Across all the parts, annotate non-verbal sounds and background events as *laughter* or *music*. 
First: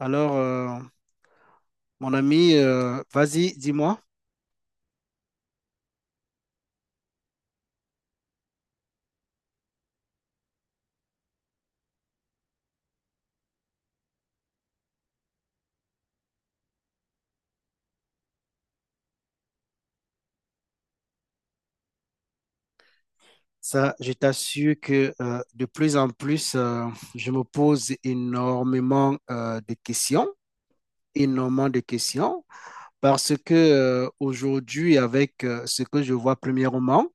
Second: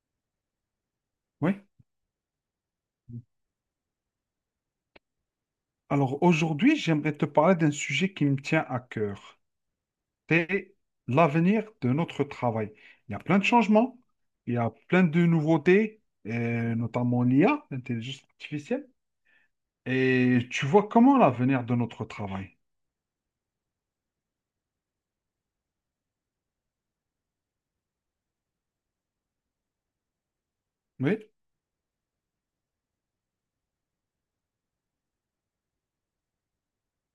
Alors, Oui. mon ami, vas-y, dis-moi. Alors aujourd'hui, j'aimerais te parler d'un sujet qui me tient à cœur. C'est l'avenir de notre travail. Il y a plein de changements, il y a plein de nouveautés, et notamment l'IA, l'intelligence artificielle. Et tu vois comment l'avenir de notre travail? Ça, je t'assure que de plus en plus, je me pose énormément de questions, Oui, énormément de questions, parce que aujourd'hui, avec ce que je vois premièrement,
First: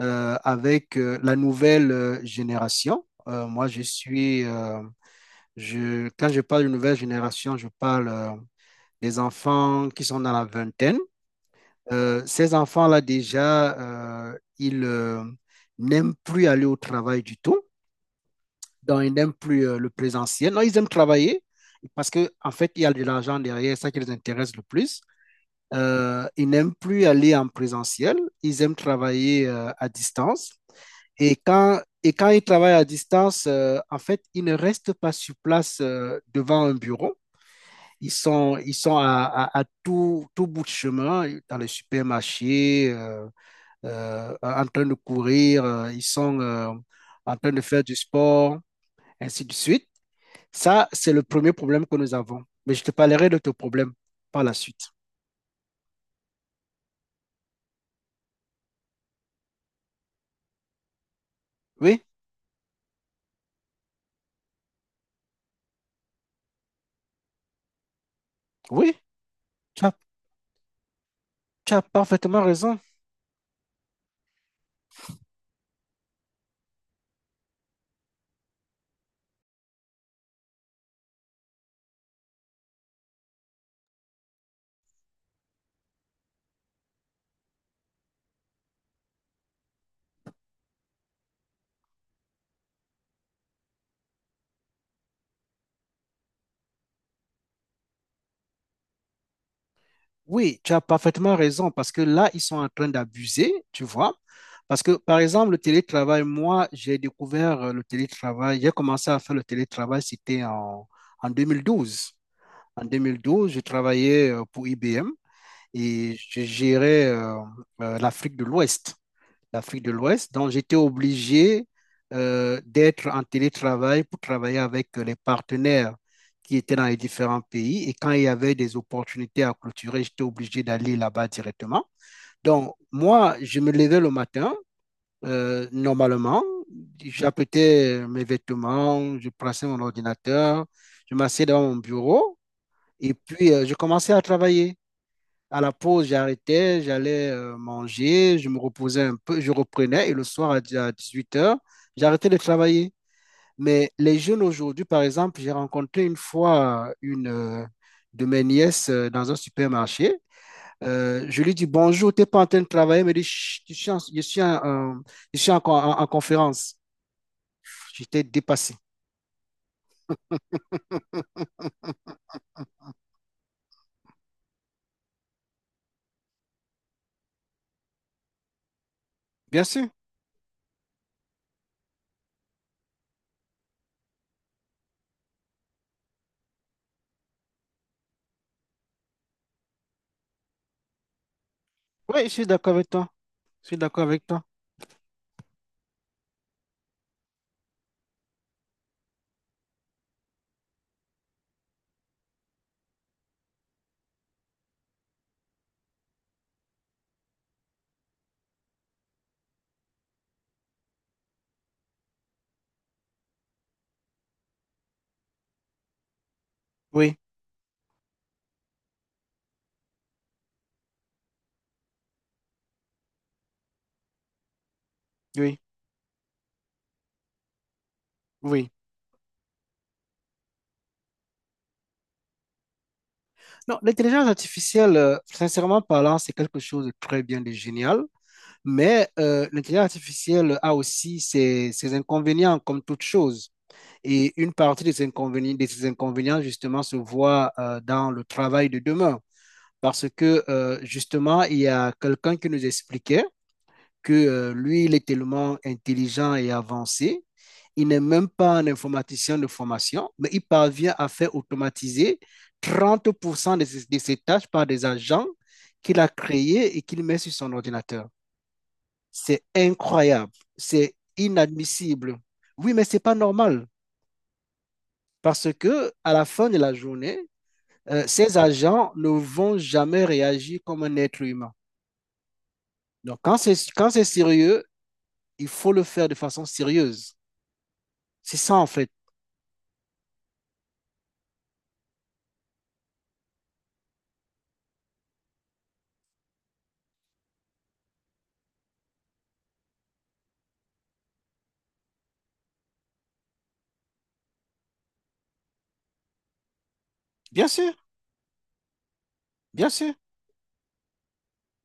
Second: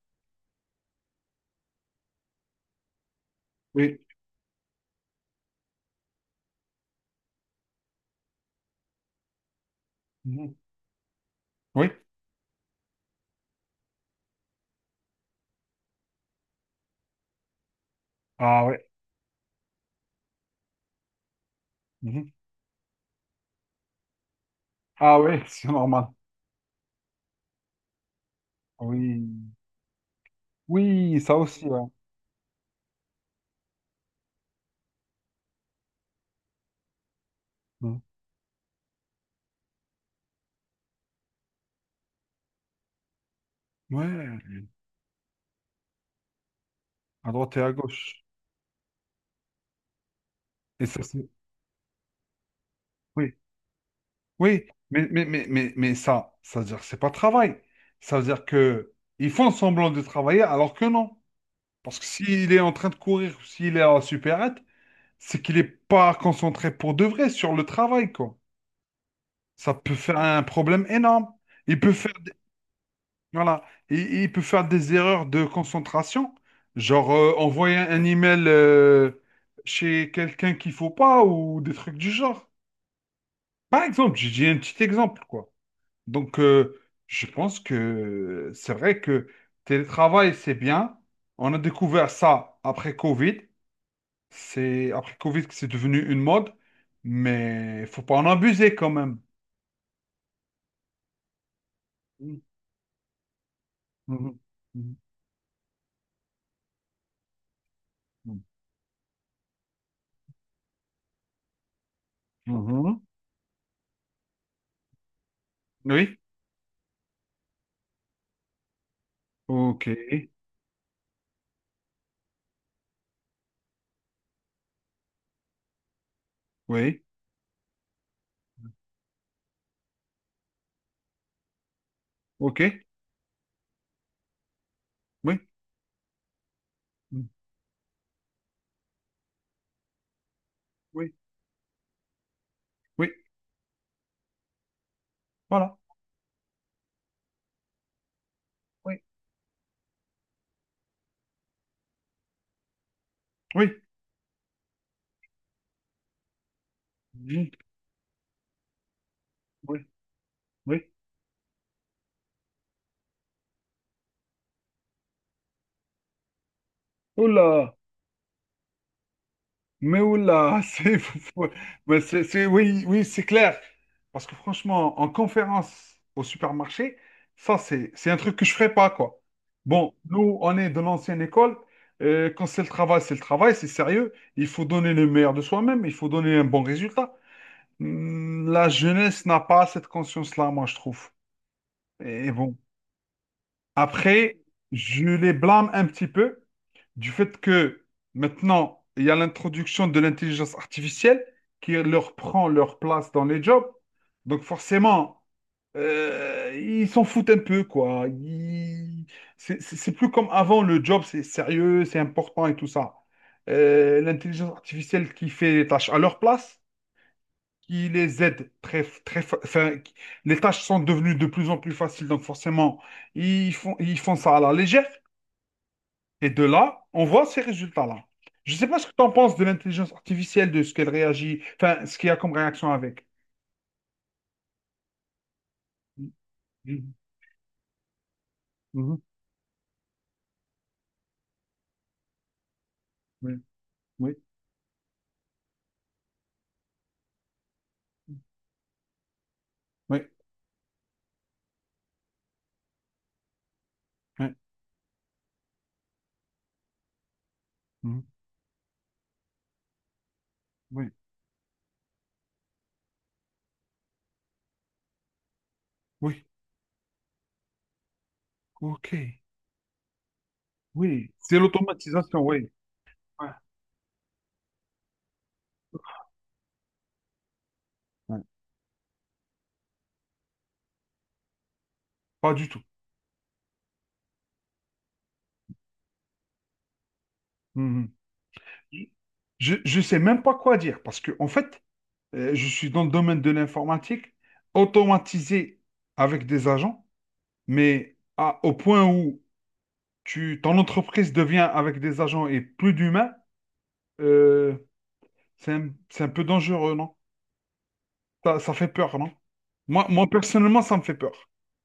avec la nouvelle génération, moi, oui, quand je parle de nouvelle génération, je parle des enfants qui sont dans la mhm, vingtaine. oui. Ces enfants-là, déjà, ils n'aiment plus aller au travail du tout. Ah ouais, Donc, ils n'aiment plus le présentiel. Non, ils aiment travailler parce mhm. qu'en en fait, il y a de l'argent derrière, ça qui les intéresse le plus. Ah ouais, *laughs* c'est normal. Ils n'aiment plus aller en présentiel. Ils aiment travailler Oui, à distance. oui, Et ça aussi, quand, ouais. et quand ils travaillent à distance, en fait, ils ne restent pas sur place devant un bureau. Mhm. Ils sont à, à tout bout de chemin, dans les supermarchés, Ouais, en train de courir, ils sont à en train droite de et à faire du gauche. sport, ainsi de suite. Et Ça, ça, c'est le c'est... premier problème que nous avons. Mais je te parlerai Oui. de ton problème par la Oui, suite. mais ça, ça veut dire que c'est pas travail. Ça veut dire que ils font semblant de travailler alors que non. Parce Oui, que s'il est en train de courir, s'il est à la supérette, c'est qu'il n'est pas concentré pour de vrai sur le travail, quoi. oui, Ça tu as, peut faire un problème énorme. tu Il as peut faire des, parfaitement raison. voilà, il peut faire des erreurs de concentration, genre envoyer un email chez quelqu'un qu'il faut pas ou des trucs du genre. Par exemple, j'ai dit un petit exemple, quoi. Donc, je pense que c'est vrai que télétravail, c'est bien. On a découvert ça après Covid. C'est après Covid que c'est devenu une mode, mais il faut pas en abuser quand même. Oui, tu as parfaitement raison parce que là, ils Mhm. sont en train d'abuser, tu vois. Mhm. Parce que, par exemple, le télétravail, moi, j'ai découvert le Mhm. télétravail, j'ai commencé à faire le télétravail, c'était en 2012. En Mhm. 2012, je travaillais pour IBM et Oui, je gérais l'Afrique de l'Ouest. L'Afrique ok, de l'Ouest. Donc, j'étais obligé d'être en télétravail pour travailler avec les partenaires qui étaient dans les oui, différents pays. Et quand il y avait des opportunités à clôturer, j'étais obligé d'aller là-bas directement. ok, Donc, moi, je me levais le matin, oui, normalement. mhm, J'apprêtais mes vêtements, je prenais mon ordinateur, oui, je m'asseyais devant mon bureau oui, et puis je commençais à travailler. À la voilà, pause, j'arrêtais, j'allais manger, je me reposais oui, un peu, je reprenais et le soir à 18 h, j'arrêtais de travailler. oui, Mais les jeunes aujourd'hui, par exemple, j'ai rencontré une fois une mhm, de mes nièces dans un oui, supermarché. oui. Je lui dis bonjour, t'es pas en train de travailler, elle me dit Chut, je suis en conférence. Oula! J'étais dépassé. Mais oula, *laughs* c'est, mais c'est, oui, oui, c'est clair. Parce que franchement, en conférence au supermarché, ça, c'est un truc que je ferais pas, quoi. Bien sûr. Bon, nous, on est de l'ancienne école. Quand c'est le travail, c'est le travail, c'est sérieux. Il faut donner le meilleur de soi-même, il faut donner un bon résultat. Hmm, la jeunesse n'a pas cette conscience-là, moi, je trouve. Oui, je Et suis bon. d'accord avec toi. Je suis d'accord avec Après, toi. je les blâme un petit peu du fait que maintenant, il y a l'introduction de l'intelligence artificielle qui leur prend leur place dans les jobs. Donc forcément, ils s'en foutent un peu, quoi. Ils- c'est plus comme avant, le job, c'est sérieux, c'est important et tout ça. L'intelligence artificielle qui fait les tâches à leur place, Oui, qui les aide très, très, les tâches sont devenues de plus en plus faciles, donc forcément, ils font ça à la légère. oui, Et de là, on voit ces résultats-là. Je ne sais oui. pas ce que tu en penses de l'intelligence artificielle, de ce qu'elle réagit, enfin, ce qu'il y a comme réaction avec. Non, l'intelligence artificielle, sincèrement parlant, c'est quelque chose de Mhm. très bien, de génial, Mhm. mais l'intelligence artificielle a aussi ses inconvénients, comme toute Oui, chose. oui, Et une partie de ces inconvénients justement, se voit dans le travail de demain. Parce oui, que, justement, il y a quelqu'un qui nous expliquait que oui, lui, il est tellement intelligent et avancé il mhm, n'est même pas un informaticien de formation, mais il oui, parvient à faire automatiser 30% de de ses tâches par des agents qu'il a oui, créés et qu'il met sur son ordinateur. ok, C'est incroyable, c'est oui. C'est inadmissible. l'automatisation, oui. Oui, mais c'est pas Ouais. normal parce que à la fin de la journée, Ouais. ces agents ne vont jamais réagir comme un être humain. Pas du tout. Donc, quand c'est sérieux, il faut le faire de façon sérieuse. Mhm. C'est ça, en fait. Je ne sais même pas quoi dire parce que, en fait, je suis dans le domaine de l'informatique, automatisé avec des agents, mais au point où tu, ton entreprise devient avec des agents et plus d'humains, euh, c'est un peu dangereux, non? Bien sûr, Ça fait peur, non? bien Moi, sûr. moi, personnellement, ça me fait peur.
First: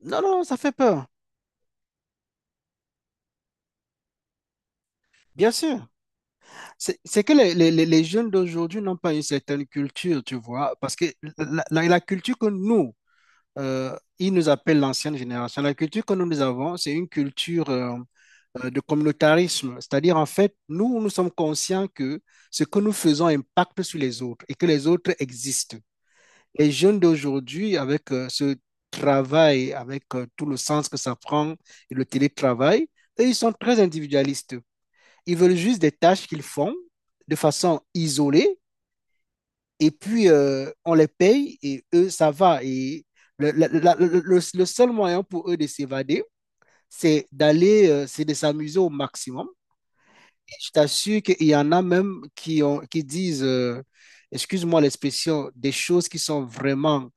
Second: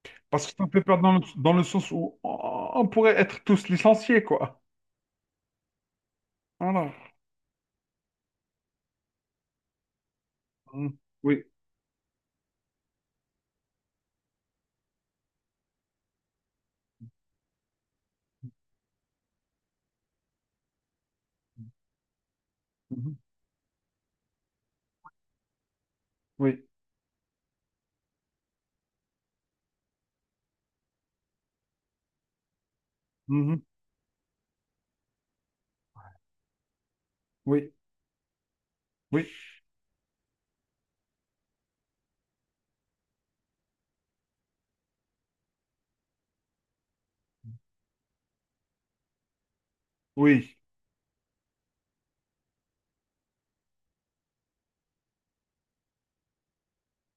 Non, non, Parce que ça ça me fait fait peur peur. Dans le sens où on pourrait être tous licenciés, quoi. Bien sûr. Voilà. C'est que les jeunes d'aujourd'hui n'ont pas une certaine culture, tu vois, parce Mm. que Oui. La culture que nous, ils nous appellent l'ancienne génération, la culture que nous, nous avons, c'est une culture de communautarisme. C'est-à-dire, en fait, nous, nous sommes conscients que ce que nous Mhm. faisons impacte sur les autres et que les autres existent. Oui. Les jeunes d'aujourd'hui, avec ce travail, avec tout le sens que ça prend et le télétravail, eux, ils sont Mhm. très individualistes. Ils veulent juste des tâches qu'ils font de Oui. façon isolée Oui. et puis on les paye et eux, ça va. Et le, la- la- le seul moyen pour eux de s'évader, c'est de s'amuser au maximum. Et Oui. je t'assure qu'il y en a même qui disent, excuse-moi l'expression, des choses qui sont vraiment,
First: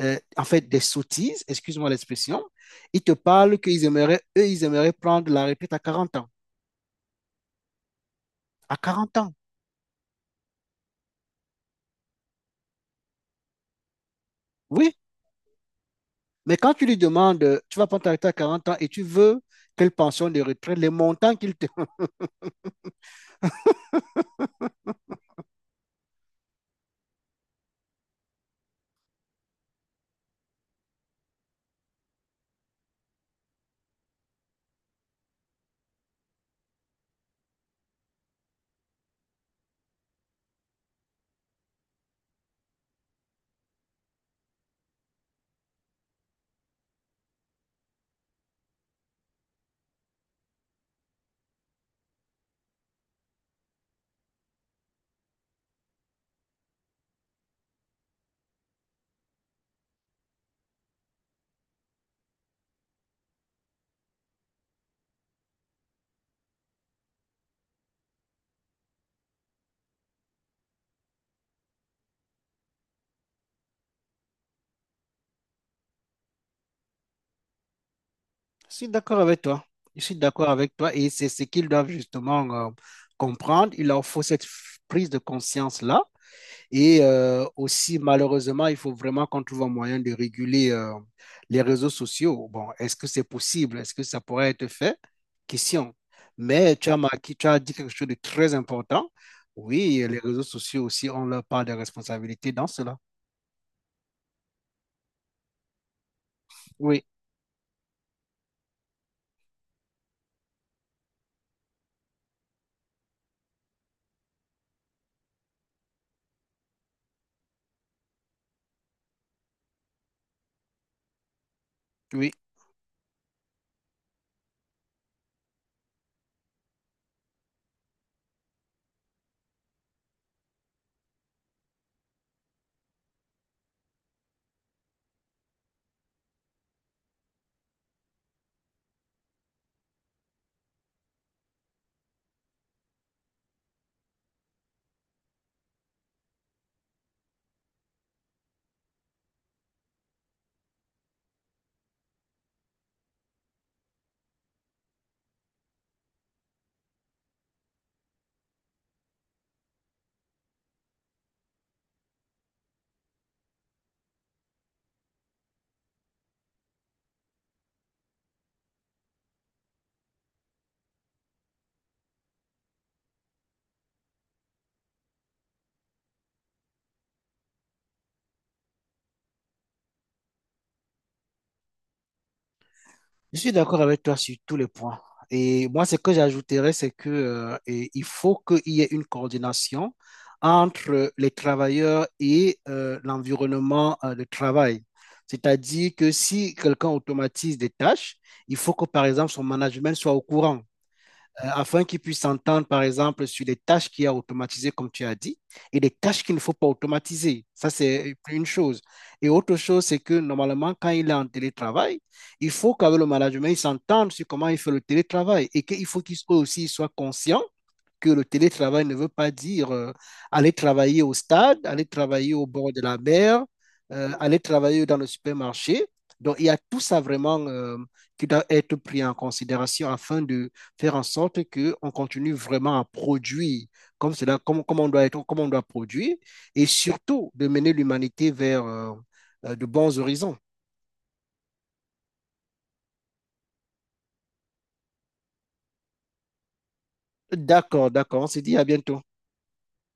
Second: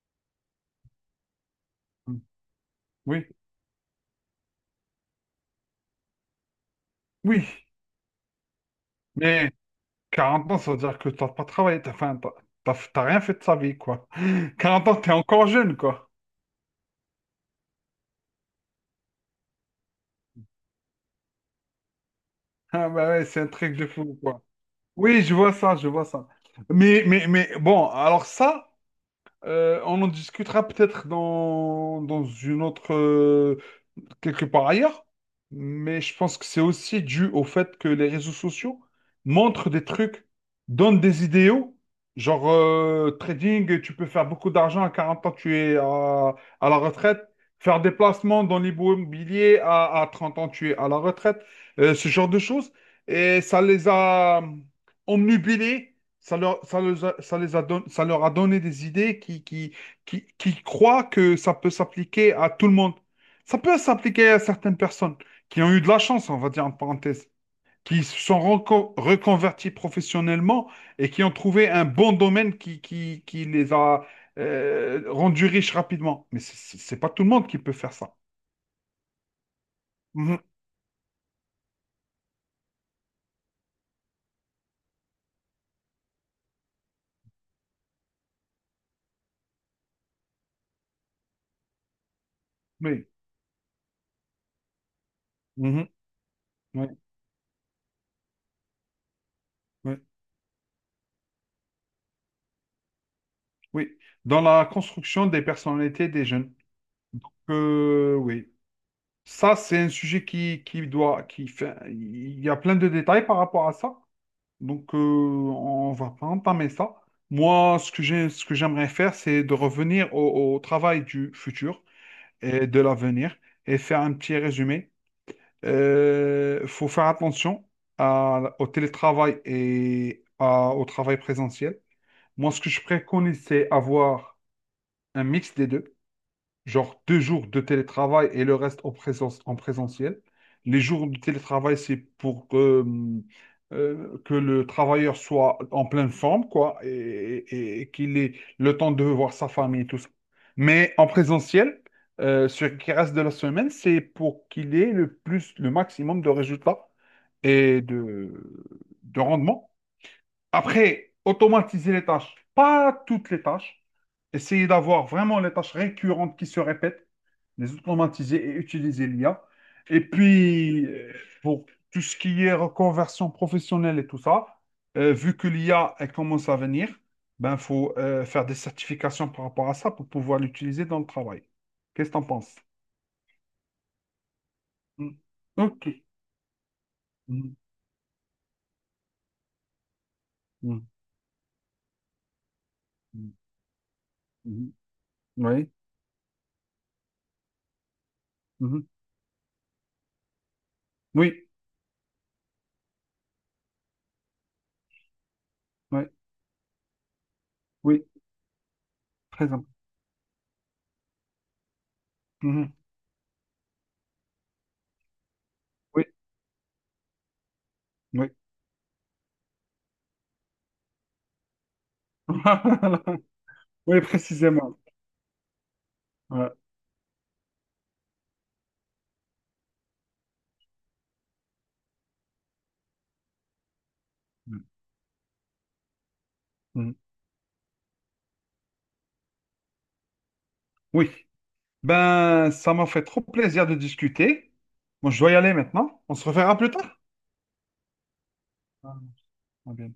en fait, des sottises, excuse-moi Mm. l'expression. Ils te Oui. parlent qu'ils aimeraient, eux, ils aimeraient prendre la retraite à 40 ans. Oui. À 40 ans, Mais 40 ans, ça veut dire que t'as pas travaillé, t'as enfin, t'as rien fait de sa vie, quoi. *laughs* Quarante oui. ans, t'es encore jeune, quoi. Mais quand tu lui demandes, tu vas prendre ta retraite à 40 ans et tu veux quelle pension de retraite, les montants qu'il te... *laughs* Ah bah ouais, c'est un truc de fou, quoi. Oui, je vois ça, je vois ça. Mais bon, alors ça, on en discutera peut-être dans, dans une autre quelque part ailleurs, mais je pense que c'est aussi dû au fait que les réseaux sociaux montrent des trucs, donnent des idéaux, genre trading, tu peux faire beaucoup d'argent à 40 ans, tu es à la retraite, faire des placements dans l'immobilier à 30 ans, tu es à la retraite, ce genre de choses, et ça les a omnubilés. Ça leur, ça les a, ça leur a donné des idées qui croient que ça peut s'appliquer à tout le monde. Ça peut s'appliquer à certaines personnes qui ont eu de la chance, on va dire en parenthèse, qui se sont reconverties professionnellement et qui ont trouvé un bon domaine qui les a rendus riches rapidement. Mais c'est pas tout le monde qui peut faire ça. Je suis d'accord avec toi. Je suis Mhm. d'accord avec toi et c'est ce qu'ils doivent justement comprendre. Il leur faut cette prise de conscience-là. Et aussi, malheureusement, il faut vraiment qu'on trouve un moyen de réguler les réseaux sociaux. Bon, est-ce que Oui. c'est possible? Est-ce que ça pourrait être fait? Mhm. Question. Mais Oui. Tu as dit quelque chose de très important. Oui. Oui, les réseaux sociaux aussi ont leur part de responsabilité dans cela. Oui. Dans la construction des personnalités des jeunes. Oui, Oui. Ça, c'est un sujet qui fait, il y a plein de détails par rapport à ça. Donc, on va pas entamer ça. Moi, ce que j'ai, ce que j'aimerais faire, c'est de revenir au, au travail du futur oui, et de l'avenir et faire un petit résumé. Il faut faire attention au télétravail et au travail présentiel. Moi, ce que je préconise, c'est avoir un mix des deux genre deux jours de télétravail et le reste en présence, en présentiel. Les jours de télétravail, c'est pour que le travailleur soit en pleine forme, quoi, et, et qu'il ait le temps de voir sa famille et tout ça. Mais en présentiel, ce qui reste de la semaine, c'est pour qu'il ait le plus, le maximum de résultats et de rendement. Après, automatiser les tâches, pas toutes les tâches. Essayer d'avoir vraiment les tâches récurrentes qui se répètent, les automatiser et utiliser l'IA. Et puis, pour tout ce qui est reconversion professionnelle et tout ça, vu que l'IA, elle commence à venir, ben, faut faire des certifications par rapport à ça pour pouvoir l'utiliser dans le travail. Qu'est-ce que tu en penses? je suis d'accord avec toi sur tous les points. Mm. Et moi, ce OK. que j'ajouterais, c'est que, Mm. Et il faut qu'il y ait une coordination Mm. entre les travailleurs et l'environnement de Mm. travail. Mm. Oui. C'est-à-dire que si quelqu'un automatise des tâches, il faut que, Mhm. par exemple, son management soit au courant. Oui. Euh, afin qu'ils puissent s'entendre, par exemple, sur les tâches qu'il y a automatisées, comme tu as dit, et les Oui. tâches qu'il ne faut pas automatiser. Ça, Oui. c'est une chose. Et Très autre important. chose, c'est que normalement, quand il est en télétravail, il faut Mhm. qu'avec le management, il s'entende sur comment il fait le télétravail et qu'il faut Oui. qu'il soit aussi il soit conscient que le Oui. télétravail ne veut pas dire aller travailler au stade, aller travailler au bord de la *laughs* mer, Oui, aller précisément. travailler dans le supermarché. Donc, il y Ouais. a tout ça vraiment qui doit être pris en considération afin de faire en sorte qu'on continue vraiment à produire comme cela, Mm. Comme on doit produire, et Mm. surtout de mener l'humanité vers de bons horizons. Oui. Ben, ça m'a fait trop plaisir de discuter. Moi, je dois y aller maintenant. On se reverra plus tard. D'accord, d'accord. On se dit à Ah, bientôt. ah, bien.